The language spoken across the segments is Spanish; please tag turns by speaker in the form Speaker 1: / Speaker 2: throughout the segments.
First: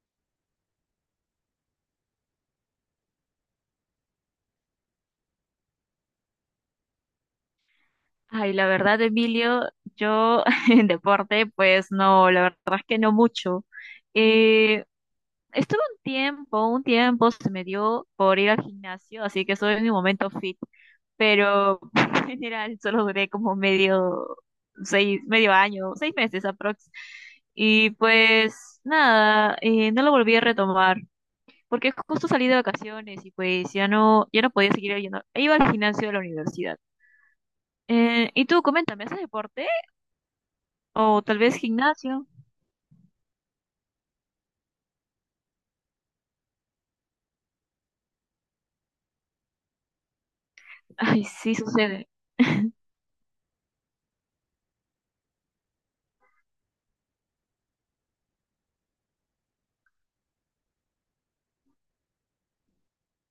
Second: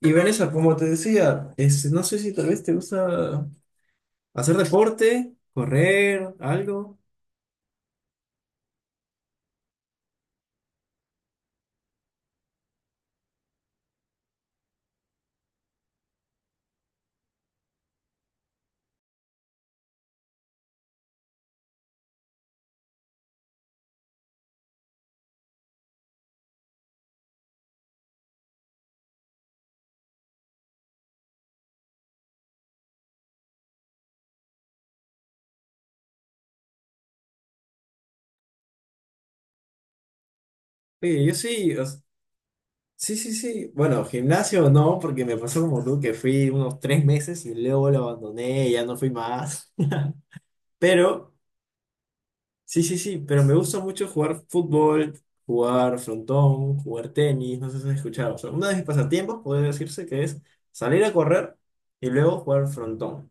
Speaker 1: Y Vanessa, como te decía, no sé si tal vez te gusta hacer deporte, correr, algo.
Speaker 2: Ay, la verdad, Emilio, yo en deporte, pues no, la verdad es que no mucho. Eh, estuve un tiempo se me dio por ir al gimnasio, así que estoy en mi momento fit, pero en general solo duré como medio, seis, medio año, seis meses aprox. Y pues nada, no lo volví a retomar, porque justo salí de vacaciones y pues ya no, ya no podía seguir yendo. E iba al gimnasio de la universidad. Y tú, coméntame, ¿haces deporte? O
Speaker 1: Oye, yo
Speaker 2: tal vez
Speaker 1: sí, o s-
Speaker 2: gimnasio.
Speaker 1: sí, sí, sí. Bueno, gimnasio no, porque me pasó como tú que fui unos tres meses y luego lo abandoné, ya no fui más.
Speaker 2: Ay,
Speaker 1: Pero,
Speaker 2: sí, sucede.
Speaker 1: sí, pero me gusta mucho jugar fútbol, jugar frontón, jugar tenis, no sé si has escuchado. O sea, uno de mis pasatiempos puede decirse que es salir a correr y luego jugar frontón.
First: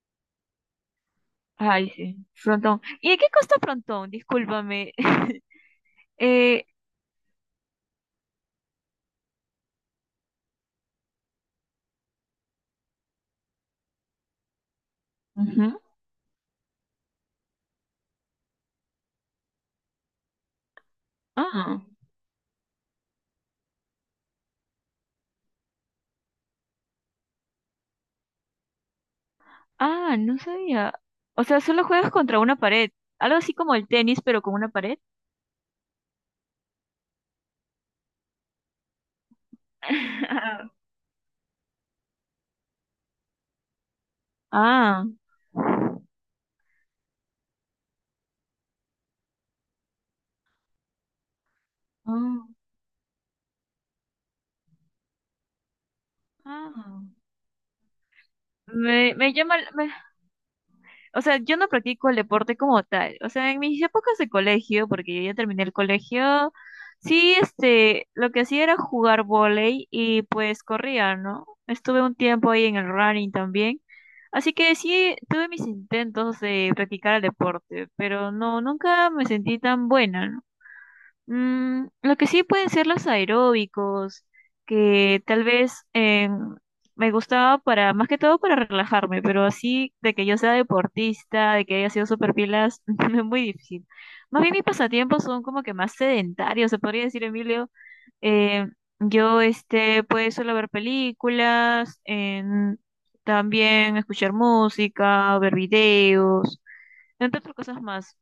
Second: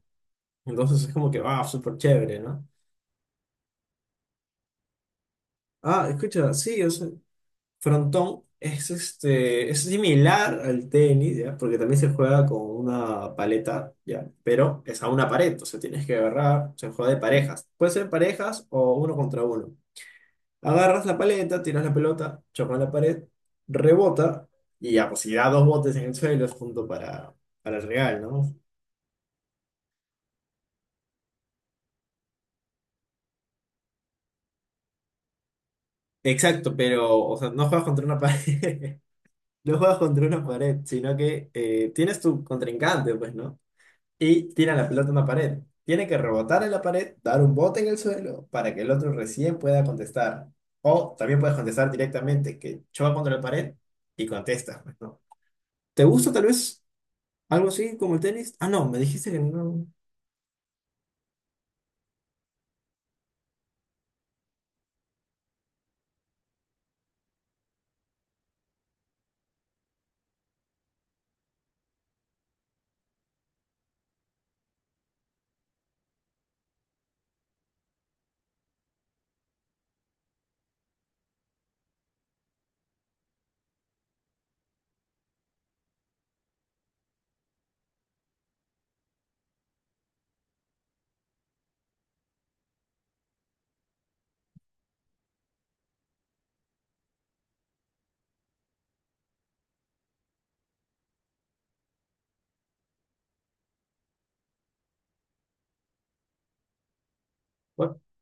Speaker 1: Entonces es como que, va,
Speaker 2: Ay,
Speaker 1: súper
Speaker 2: sí.
Speaker 1: chévere, ¿no?
Speaker 2: Frontón. ¿Y de qué costa frontón? Discúlpame.
Speaker 1: Ah, escucha,
Speaker 2: Eh,
Speaker 1: sí, o sea, frontón es similar al tenis, ¿ya? Porque también se juega con una paleta, ¿ya? Pero es a una pared, o sea,
Speaker 2: ujú.
Speaker 1: tienes que agarrar, se juega de parejas. Puede ser parejas o uno contra uno. Agarras la paleta,
Speaker 2: Ah,
Speaker 1: tiras la pelota, choca en la pared, rebota y ya, pues si da dos botes en el suelo es punto para el regal, ¿no?
Speaker 2: ah, no sabía. O sea, solo juegas contra una pared. Algo así como el tenis, pero con una pared.
Speaker 1: Exacto, pero, o sea, no juegas contra una pared, no juegas contra una pared, sino que tienes tu contrincante, pues, ¿no? Y tiran la
Speaker 2: Ah,
Speaker 1: pelota a una pared. Tiene que rebotar en la pared, dar un bote en el suelo para que el otro recién pueda contestar. O también puedes contestar
Speaker 2: ah,
Speaker 1: directamente, que choca contra la pared y contestas, pues, ¿no? ¿Te gusta tal vez
Speaker 2: ah.
Speaker 1: algo así como el tenis? Ah, no, me
Speaker 2: Me,
Speaker 1: dijiste
Speaker 2: me
Speaker 1: que
Speaker 2: llama,
Speaker 1: no.
Speaker 2: me, o sea, yo no practico el deporte como tal. O sea, en mis épocas de colegio, porque yo ya terminé el colegio, sí, este, lo que hacía era jugar vóley y pues corría, ¿no? Estuve un tiempo ahí en el running también. Así que sí, tuve mis intentos de practicar el deporte, pero no, nunca me sentí tan buena, ¿no? Mm, lo que sí pueden ser los aeróbicos, que tal vez me gustaba para, más que todo para relajarme, pero así de que yo sea deportista, de que haya sido super pilas, es muy difícil. Más bien mis pasatiempos son como que más sedentarios, se podría decir, Emilio. Eh, yo este, pues suelo ver películas, también escuchar música, ver videos, entre otras cosas
Speaker 1: Bueno,
Speaker 2: más.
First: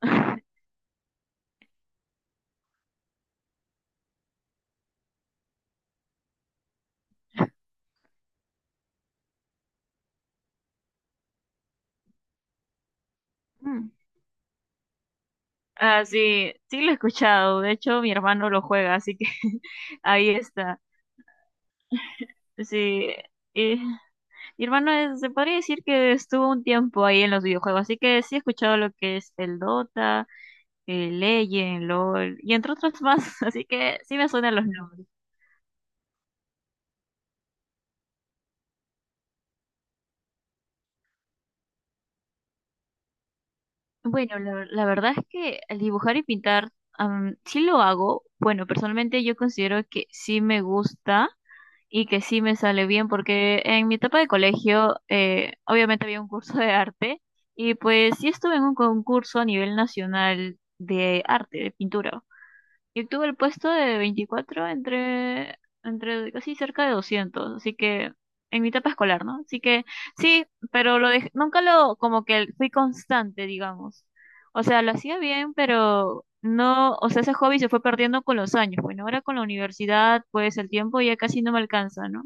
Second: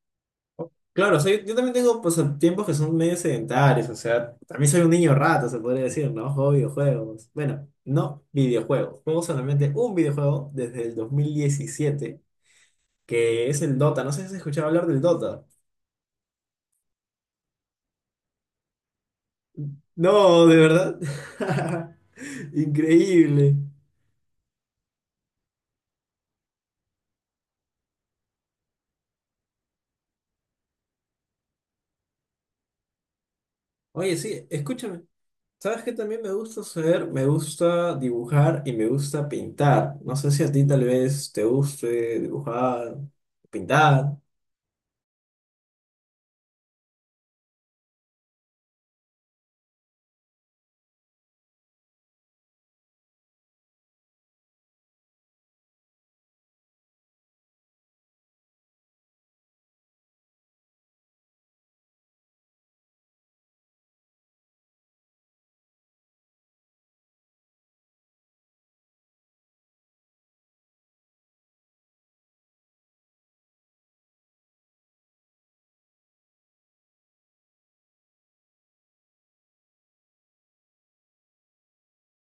Speaker 1: o- claro, o sea, yo también tengo pues tiempos que son medio sedentarios, o sea, también soy un niño rato, se podría decir, ¿no? Juego videojuegos. Bueno, no videojuegos, juego solamente un videojuego desde el 2017, que es el Dota. No sé si has escuchado hablar del Dota.
Speaker 2: Ah, sí, sí lo he escuchado. De hecho, mi hermano lo juega, así que ahí
Speaker 1: No, de
Speaker 2: está.
Speaker 1: verdad.
Speaker 2: Sí.
Speaker 1: Increíble.
Speaker 2: eh, mi hermano se podría decir que estuvo un tiempo ahí en los videojuegos, así que sí he escuchado lo que es el Dota, el Legend, LOL, y entre otros más, así que
Speaker 1: Oye,
Speaker 2: sí me
Speaker 1: sí,
Speaker 2: suenan los
Speaker 1: escúchame.
Speaker 2: nombres.
Speaker 1: ¿Sabes qué también me gusta hacer? Me gusta dibujar y me gusta pintar. No sé si a ti tal vez te guste dibujar, pintar.
Speaker 2: Bueno, la verdad es que al dibujar y pintar, sí lo hago. Bueno, personalmente yo considero que sí me gusta. Y que sí me sale bien porque en mi etapa de colegio obviamente había un curso de arte y pues sí estuve en un concurso a nivel nacional de arte, de pintura. Y obtuve el puesto de 24 entre, entre casi cerca de 200, así que en mi etapa escolar, ¿no? Así que sí, pero nunca lo, como que fui constante, digamos. O sea, lo hacía bien, pero no, o sea, ese hobby se fue perdiendo con los años. Bueno, ahora con la universidad, pues el tiempo ya casi no me alcanza, ¿no?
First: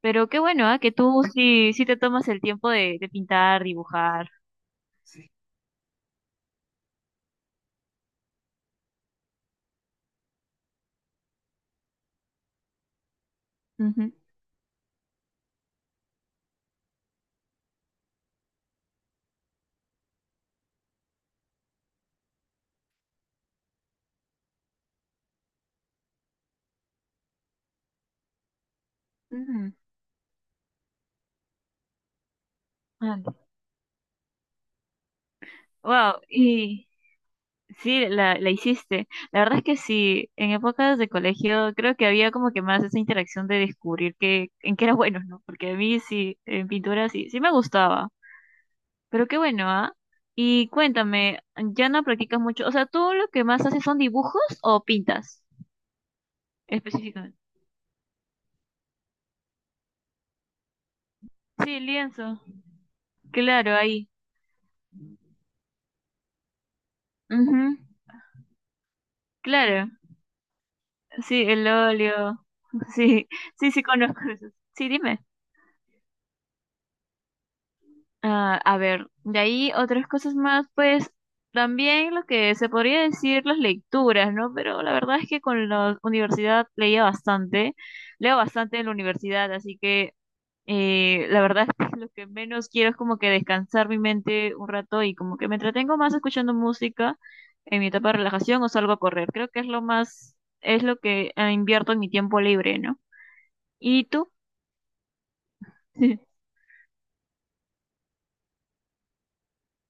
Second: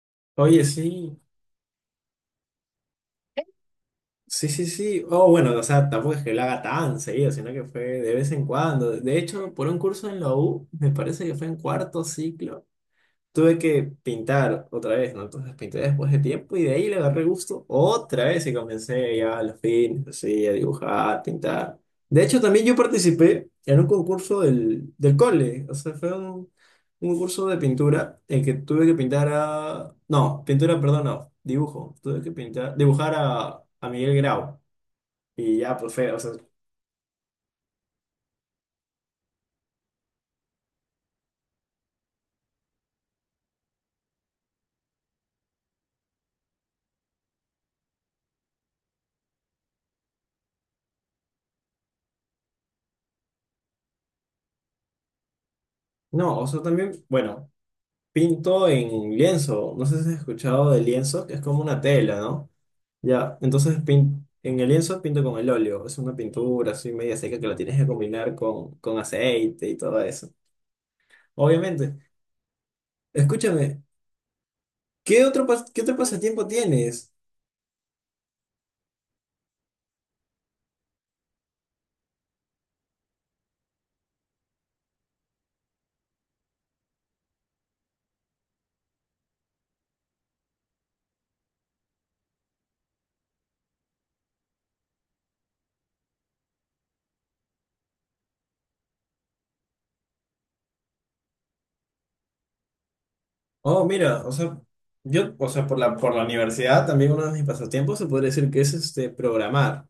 Speaker 2: Pero qué
Speaker 1: Oye,
Speaker 2: bueno, ¿ah? Que
Speaker 1: sí.
Speaker 2: tú sí, sí te tomas el tiempo de pintar, dibujar.
Speaker 1: Sí. Oh, bueno, o sea, tampoco es que lo haga tan seguido, sino que fue de vez en cuando. De hecho, por un curso en la U, me parece que fue en cuarto ciclo. Tuve que
Speaker 2: Ujú.
Speaker 1: pintar otra vez, ¿no? Entonces pinté después de tiempo y de ahí le agarré gusto otra vez y comencé ya a los fines, así, a dibujar, pintar. De hecho, también yo participé en un concurso del cole, o sea, fue un curso de pintura en que tuve que pintar
Speaker 2: Ujú.
Speaker 1: a... No, pintura, perdón, no, dibujo. Tuve que pintar, dibujar a Miguel Grau y ya, pues fue, o
Speaker 2: Wow,
Speaker 1: sea,
Speaker 2: y sí, la hiciste. La verdad es que sí, en épocas de colegio creo que había como que más esa interacción de descubrir que, en qué era bueno, ¿no? Porque a mí sí, en pintura sí, sí me gustaba. Pero qué bueno, ¿ah? Y cuéntame, ¿ya no practicas mucho? O sea, ¿tú lo que más haces son dibujos o pintas
Speaker 1: no, o sea, también,
Speaker 2: específicamente?
Speaker 1: bueno, pinto en lienzo, no sé si has escuchado de lienzo, que es como
Speaker 2: Sí,
Speaker 1: una tela,
Speaker 2: lienzo.
Speaker 1: ¿no? Ya,
Speaker 2: Claro,
Speaker 1: entonces
Speaker 2: ahí.
Speaker 1: pin- en el lienzo pinto con el óleo. Es una pintura así media seca que la
Speaker 2: Ujú,
Speaker 1: tienes que combinar con aceite y
Speaker 2: claro.
Speaker 1: todo eso.
Speaker 2: Sí, el
Speaker 1: Obviamente.
Speaker 2: óleo. Sí, sí,
Speaker 1: Escúchame,
Speaker 2: sí conozco eso. Sí, dime.
Speaker 1: ¿qué otro, pas- qué otro pasatiempo tienes?
Speaker 2: Ah, a ver, de ahí otras cosas más, pues también lo que se podría decir las lecturas, ¿no? Pero la verdad es que con la universidad leía bastante, leo bastante en la universidad, así que la verdad es que lo que menos quiero es como que descansar mi mente un rato y como que me entretengo más escuchando música en mi etapa de relajación o salgo a correr. Creo que es lo más, es lo que invierto en mi tiempo libre, ¿no?
Speaker 1: Oh,
Speaker 2: ¿Y
Speaker 1: mira,
Speaker 2: tú?
Speaker 1: o sea, yo, o sea, por por la universidad también uno de mis pasatiempos se podría decir que es programar.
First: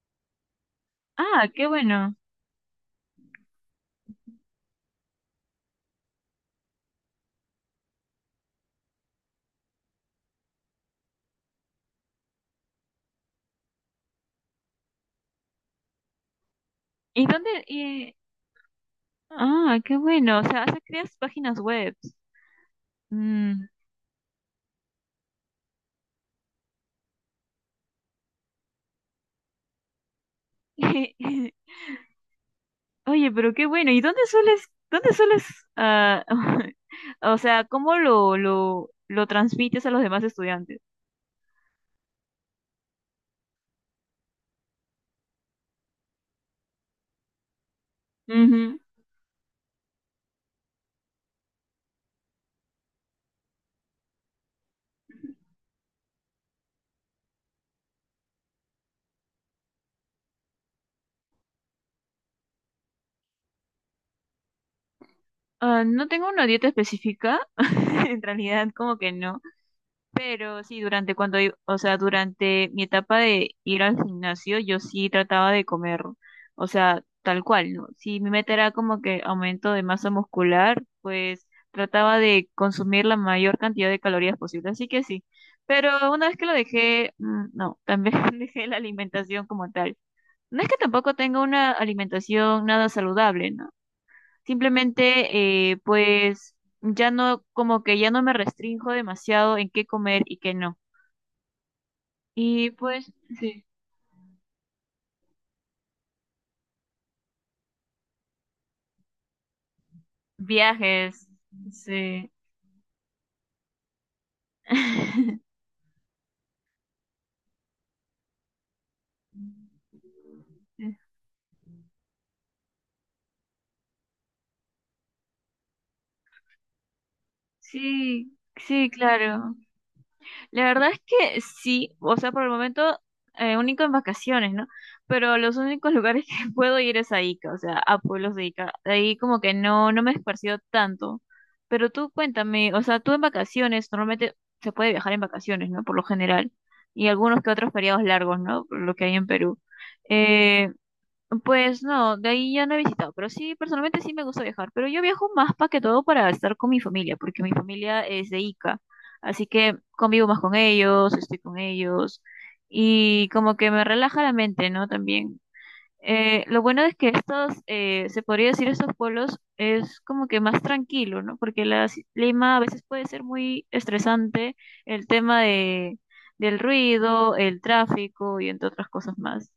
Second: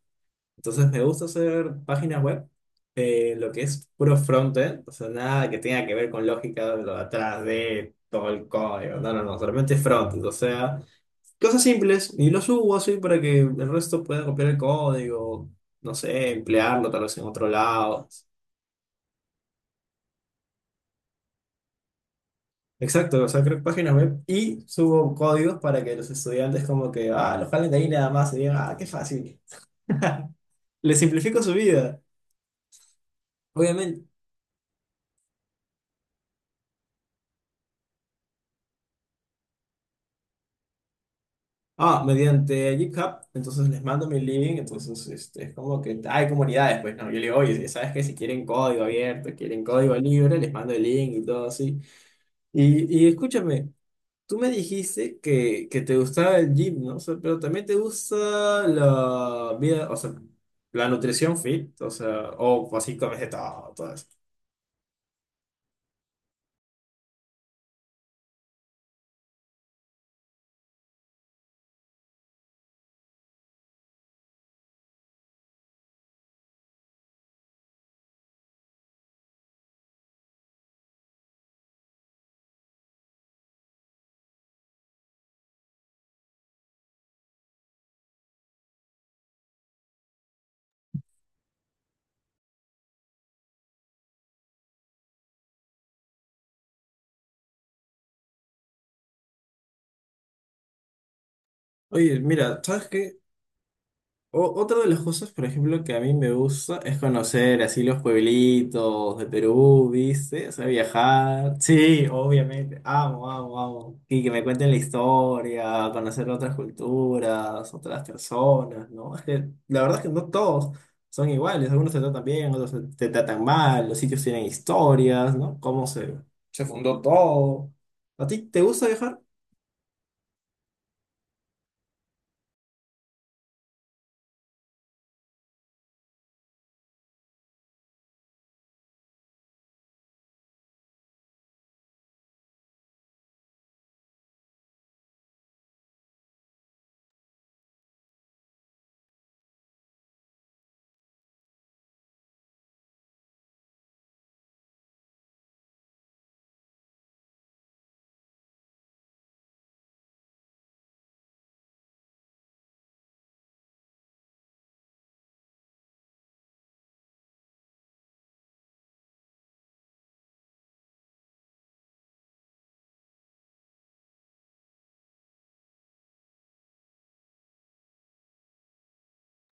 Speaker 1: Entonces me gusta
Speaker 2: Ah, qué
Speaker 1: hacer
Speaker 2: bueno.
Speaker 1: páginas web, lo que es puro frontend, o sea, nada que tenga que ver con lógica de lo de atrás de todo el código. No, no, no, solamente frontend, o sea. Cosas simples y lo subo así para que el resto pueda copiar el código, no sé, emplearlo tal vez en
Speaker 2: ¿Y
Speaker 1: otro
Speaker 2: dónde?
Speaker 1: lado.
Speaker 2: Ah, qué bueno. O sea, creas páginas web.
Speaker 1: Exacto, o sea, creo
Speaker 2: Mm.
Speaker 1: páginas web y subo códigos para que los estudiantes como que, ah, los jalen de ahí nada más y digan, ah, qué fácil. Les simplifico su vida,
Speaker 2: Oye, pero qué bueno. ¿Y
Speaker 1: obviamente.
Speaker 2: dónde sueles, ah, o sea, cómo lo transmites a los demás estudiantes?
Speaker 1: Ah, mediante GitHub, entonces les mando mi link, es como que hay comunidades, pues, ¿no? Yo le digo, oye, si ¿sabes qué? Si quieren
Speaker 2: Ujú.
Speaker 1: código abierto, quieren código libre, les mando el link y todo así. Y escúchame. Tú me dijiste que te gustaba el gym, ¿no? O sea, pero también te gusta la vida, o sea, la nutrición fit, o sea, o así comes de todo, todo eso.
Speaker 2: Ah, no tengo una dieta específica, en realidad como que no. Pero sí, durante o sea, durante mi etapa de ir al gimnasio, yo sí trataba de comer, o sea, tal cual, ¿no? Si mi meta era como que aumento de masa muscular, pues trataba de consumir la mayor cantidad de calorías posible, así que sí. Pero una vez que lo dejé, no, también dejé la alimentación como tal. No es que tampoco tenga una alimentación nada saludable, ¿no? Simplemente, pues, ya no, como que ya no me restrinjo demasiado en qué comer y qué no.
Speaker 1: Oye, mira,
Speaker 2: Y
Speaker 1: ¿sabes
Speaker 2: pues,
Speaker 1: qué?
Speaker 2: sí,
Speaker 1: O- otra de las cosas, por ejemplo, que a mí me gusta es conocer así los pueblitos de Perú, ¿viste? O sea,
Speaker 2: viajes,
Speaker 1: viajar. Sí,
Speaker 2: sí.
Speaker 1: obviamente. Amo, amo, amo. Y que me cuenten la historia, conocer otras culturas, otras personas, ¿no? Es que la verdad es que no todos son iguales. Algunos te tratan bien, otros te tratan mal. Los sitios tienen historias, ¿no? Cómo se, se fundó todo. ¿A ti
Speaker 2: Sí,
Speaker 1: te gusta
Speaker 2: sí,
Speaker 1: viajar?
Speaker 2: claro. La verdad es que sí, o sea, por el momento único en vacaciones, ¿no? Pero los únicos lugares que puedo ir es a Ica, o sea, a pueblos de Ica. De ahí como que no, no me he esparcido tanto. Pero tú cuéntame, o sea, tú en vacaciones, normalmente se puede viajar en vacaciones, ¿no? Por lo general. Y algunos que otros feriados largos, ¿no? Por lo que hay en Perú. Eh, Pues no, de ahí ya no he visitado, pero sí, personalmente sí me gusta viajar, pero yo viajo más para que todo para estar con mi familia, porque mi familia es de Ica, así que convivo más con ellos, estoy con ellos y como que me relaja la mente, ¿no? También. Lo bueno es que estos, se podría decir, estos pueblos es como que más tranquilo, ¿no? Porque la Lima a veces puede ser muy estresante el tema de, del ruido, el tráfico y entre otras cosas más.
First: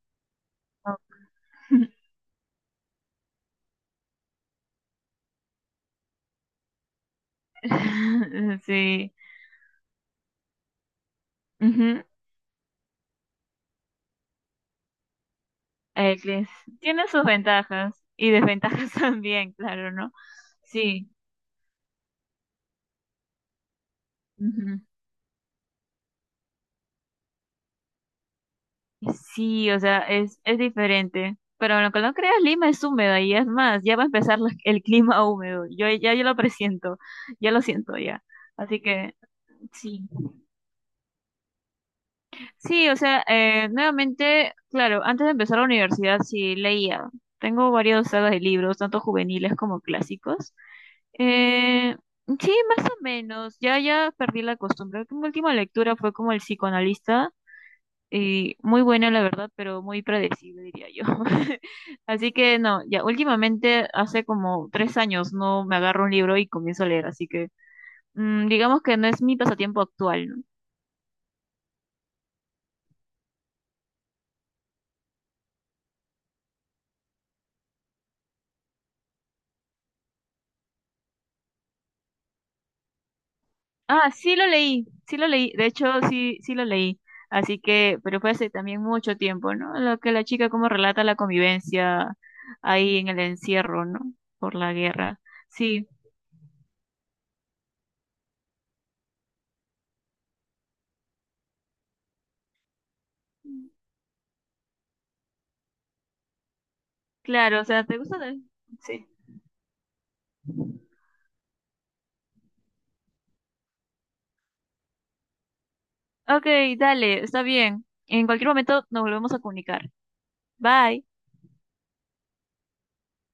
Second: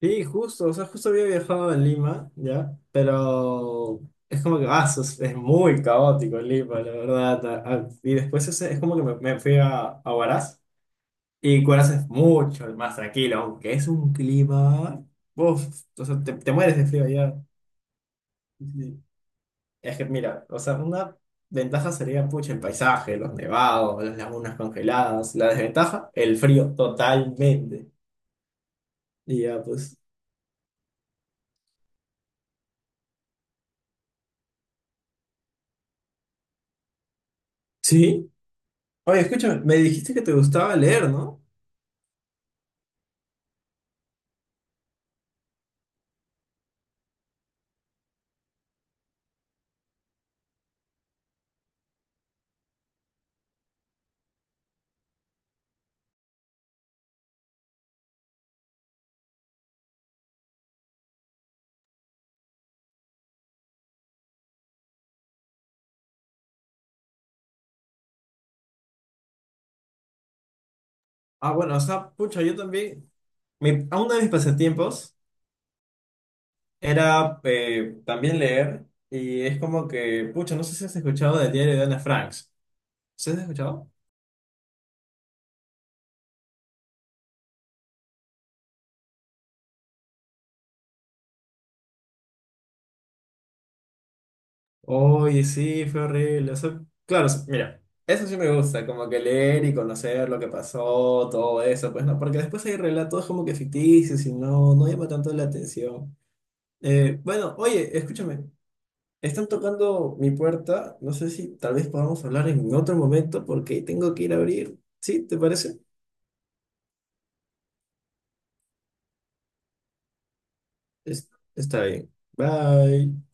Speaker 1: Sí, justo, o sea,
Speaker 2: Ah.
Speaker 1: justo había viajado a Lima, ¿ya? Pero es como que, ah, sos- es muy caótico Lima, la verdad. A- a- y después es como que
Speaker 2: Sí.
Speaker 1: me fui a Huaraz, y Huaraz
Speaker 2: Ujú.
Speaker 1: es mucho más tranquilo, aunque es un clima, uf, o
Speaker 2: Eh,
Speaker 1: sea,
Speaker 2: que es-
Speaker 1: te mueres de frío
Speaker 2: tiene sus
Speaker 1: allá.
Speaker 2: ventajas y desventajas
Speaker 1: Sí.
Speaker 2: también, claro,
Speaker 1: Es que,
Speaker 2: ¿no?
Speaker 1: mira, o sea,
Speaker 2: Sí.
Speaker 1: una ventaja sería, pucha, el paisaje, los nevados, las lagunas
Speaker 2: Ujú.
Speaker 1: congeladas. La desventaja, el frío, totalmente. Y ya,
Speaker 2: Sí, o
Speaker 1: pues,
Speaker 2: sea, es diferente. Pero lo que no creas, Lima es húmedo y es más, ya va a empezar el clima húmedo. Yo lo presiento, ya lo siento ya.
Speaker 1: sí.
Speaker 2: Así que
Speaker 1: Oye, escúchame, me
Speaker 2: sí.
Speaker 1: dijiste que te gustaba leer, ¿no?
Speaker 2: Sí, o sea, nuevamente, claro, antes de empezar la universidad sí leía. Tengo varios sagas de libros, tanto juveniles como clásicos. Eh, sí, más o menos. Ya, ya perdí la costumbre. Mi última lectura fue como el psicoanalista y muy buena, la verdad, pero muy predecible, diría yo. Así que no, ya últimamente hace como 3 años no me agarro un libro y comienzo a leer, así que digamos que no es mi pasatiempo actual, ¿no?
Speaker 1: Ah, bueno, o sea, pucha, yo también, mi, a uno de mis pasatiempos era también leer, y es como que, pucha, no sé si has escuchado del diario de Ana Frank. ¿Sí has escuchado?
Speaker 2: Ah, sí lo leí, de hecho sí, sí lo leí, así que, pero fue hace también mucho tiempo, ¿no? Lo que la chica como relata la convivencia ahí en el encierro, ¿no? Por la guerra.
Speaker 1: Oye, sí,
Speaker 2: Sí,
Speaker 1: fue horrible. O sea, claro, s- mira, eso sí me gusta, como que leer y conocer lo que pasó, todo eso, pues no, porque después hay relatos como que ficticios y no, no llama tanto la atención. Bueno,
Speaker 2: claro, o sea,
Speaker 1: oye,
Speaker 2: ¿te gusta?
Speaker 1: escúchame.
Speaker 2: Sí.
Speaker 1: Están tocando mi puerta. No sé si tal vez podamos hablar en otro momento porque tengo que ir a abrir. ¿Sí? ¿Te parece?
Speaker 2: Ok, dale, está bien. En cualquier momento nos volvemos a comunicar. Bye.
Speaker 1: Es- está bien. Bye.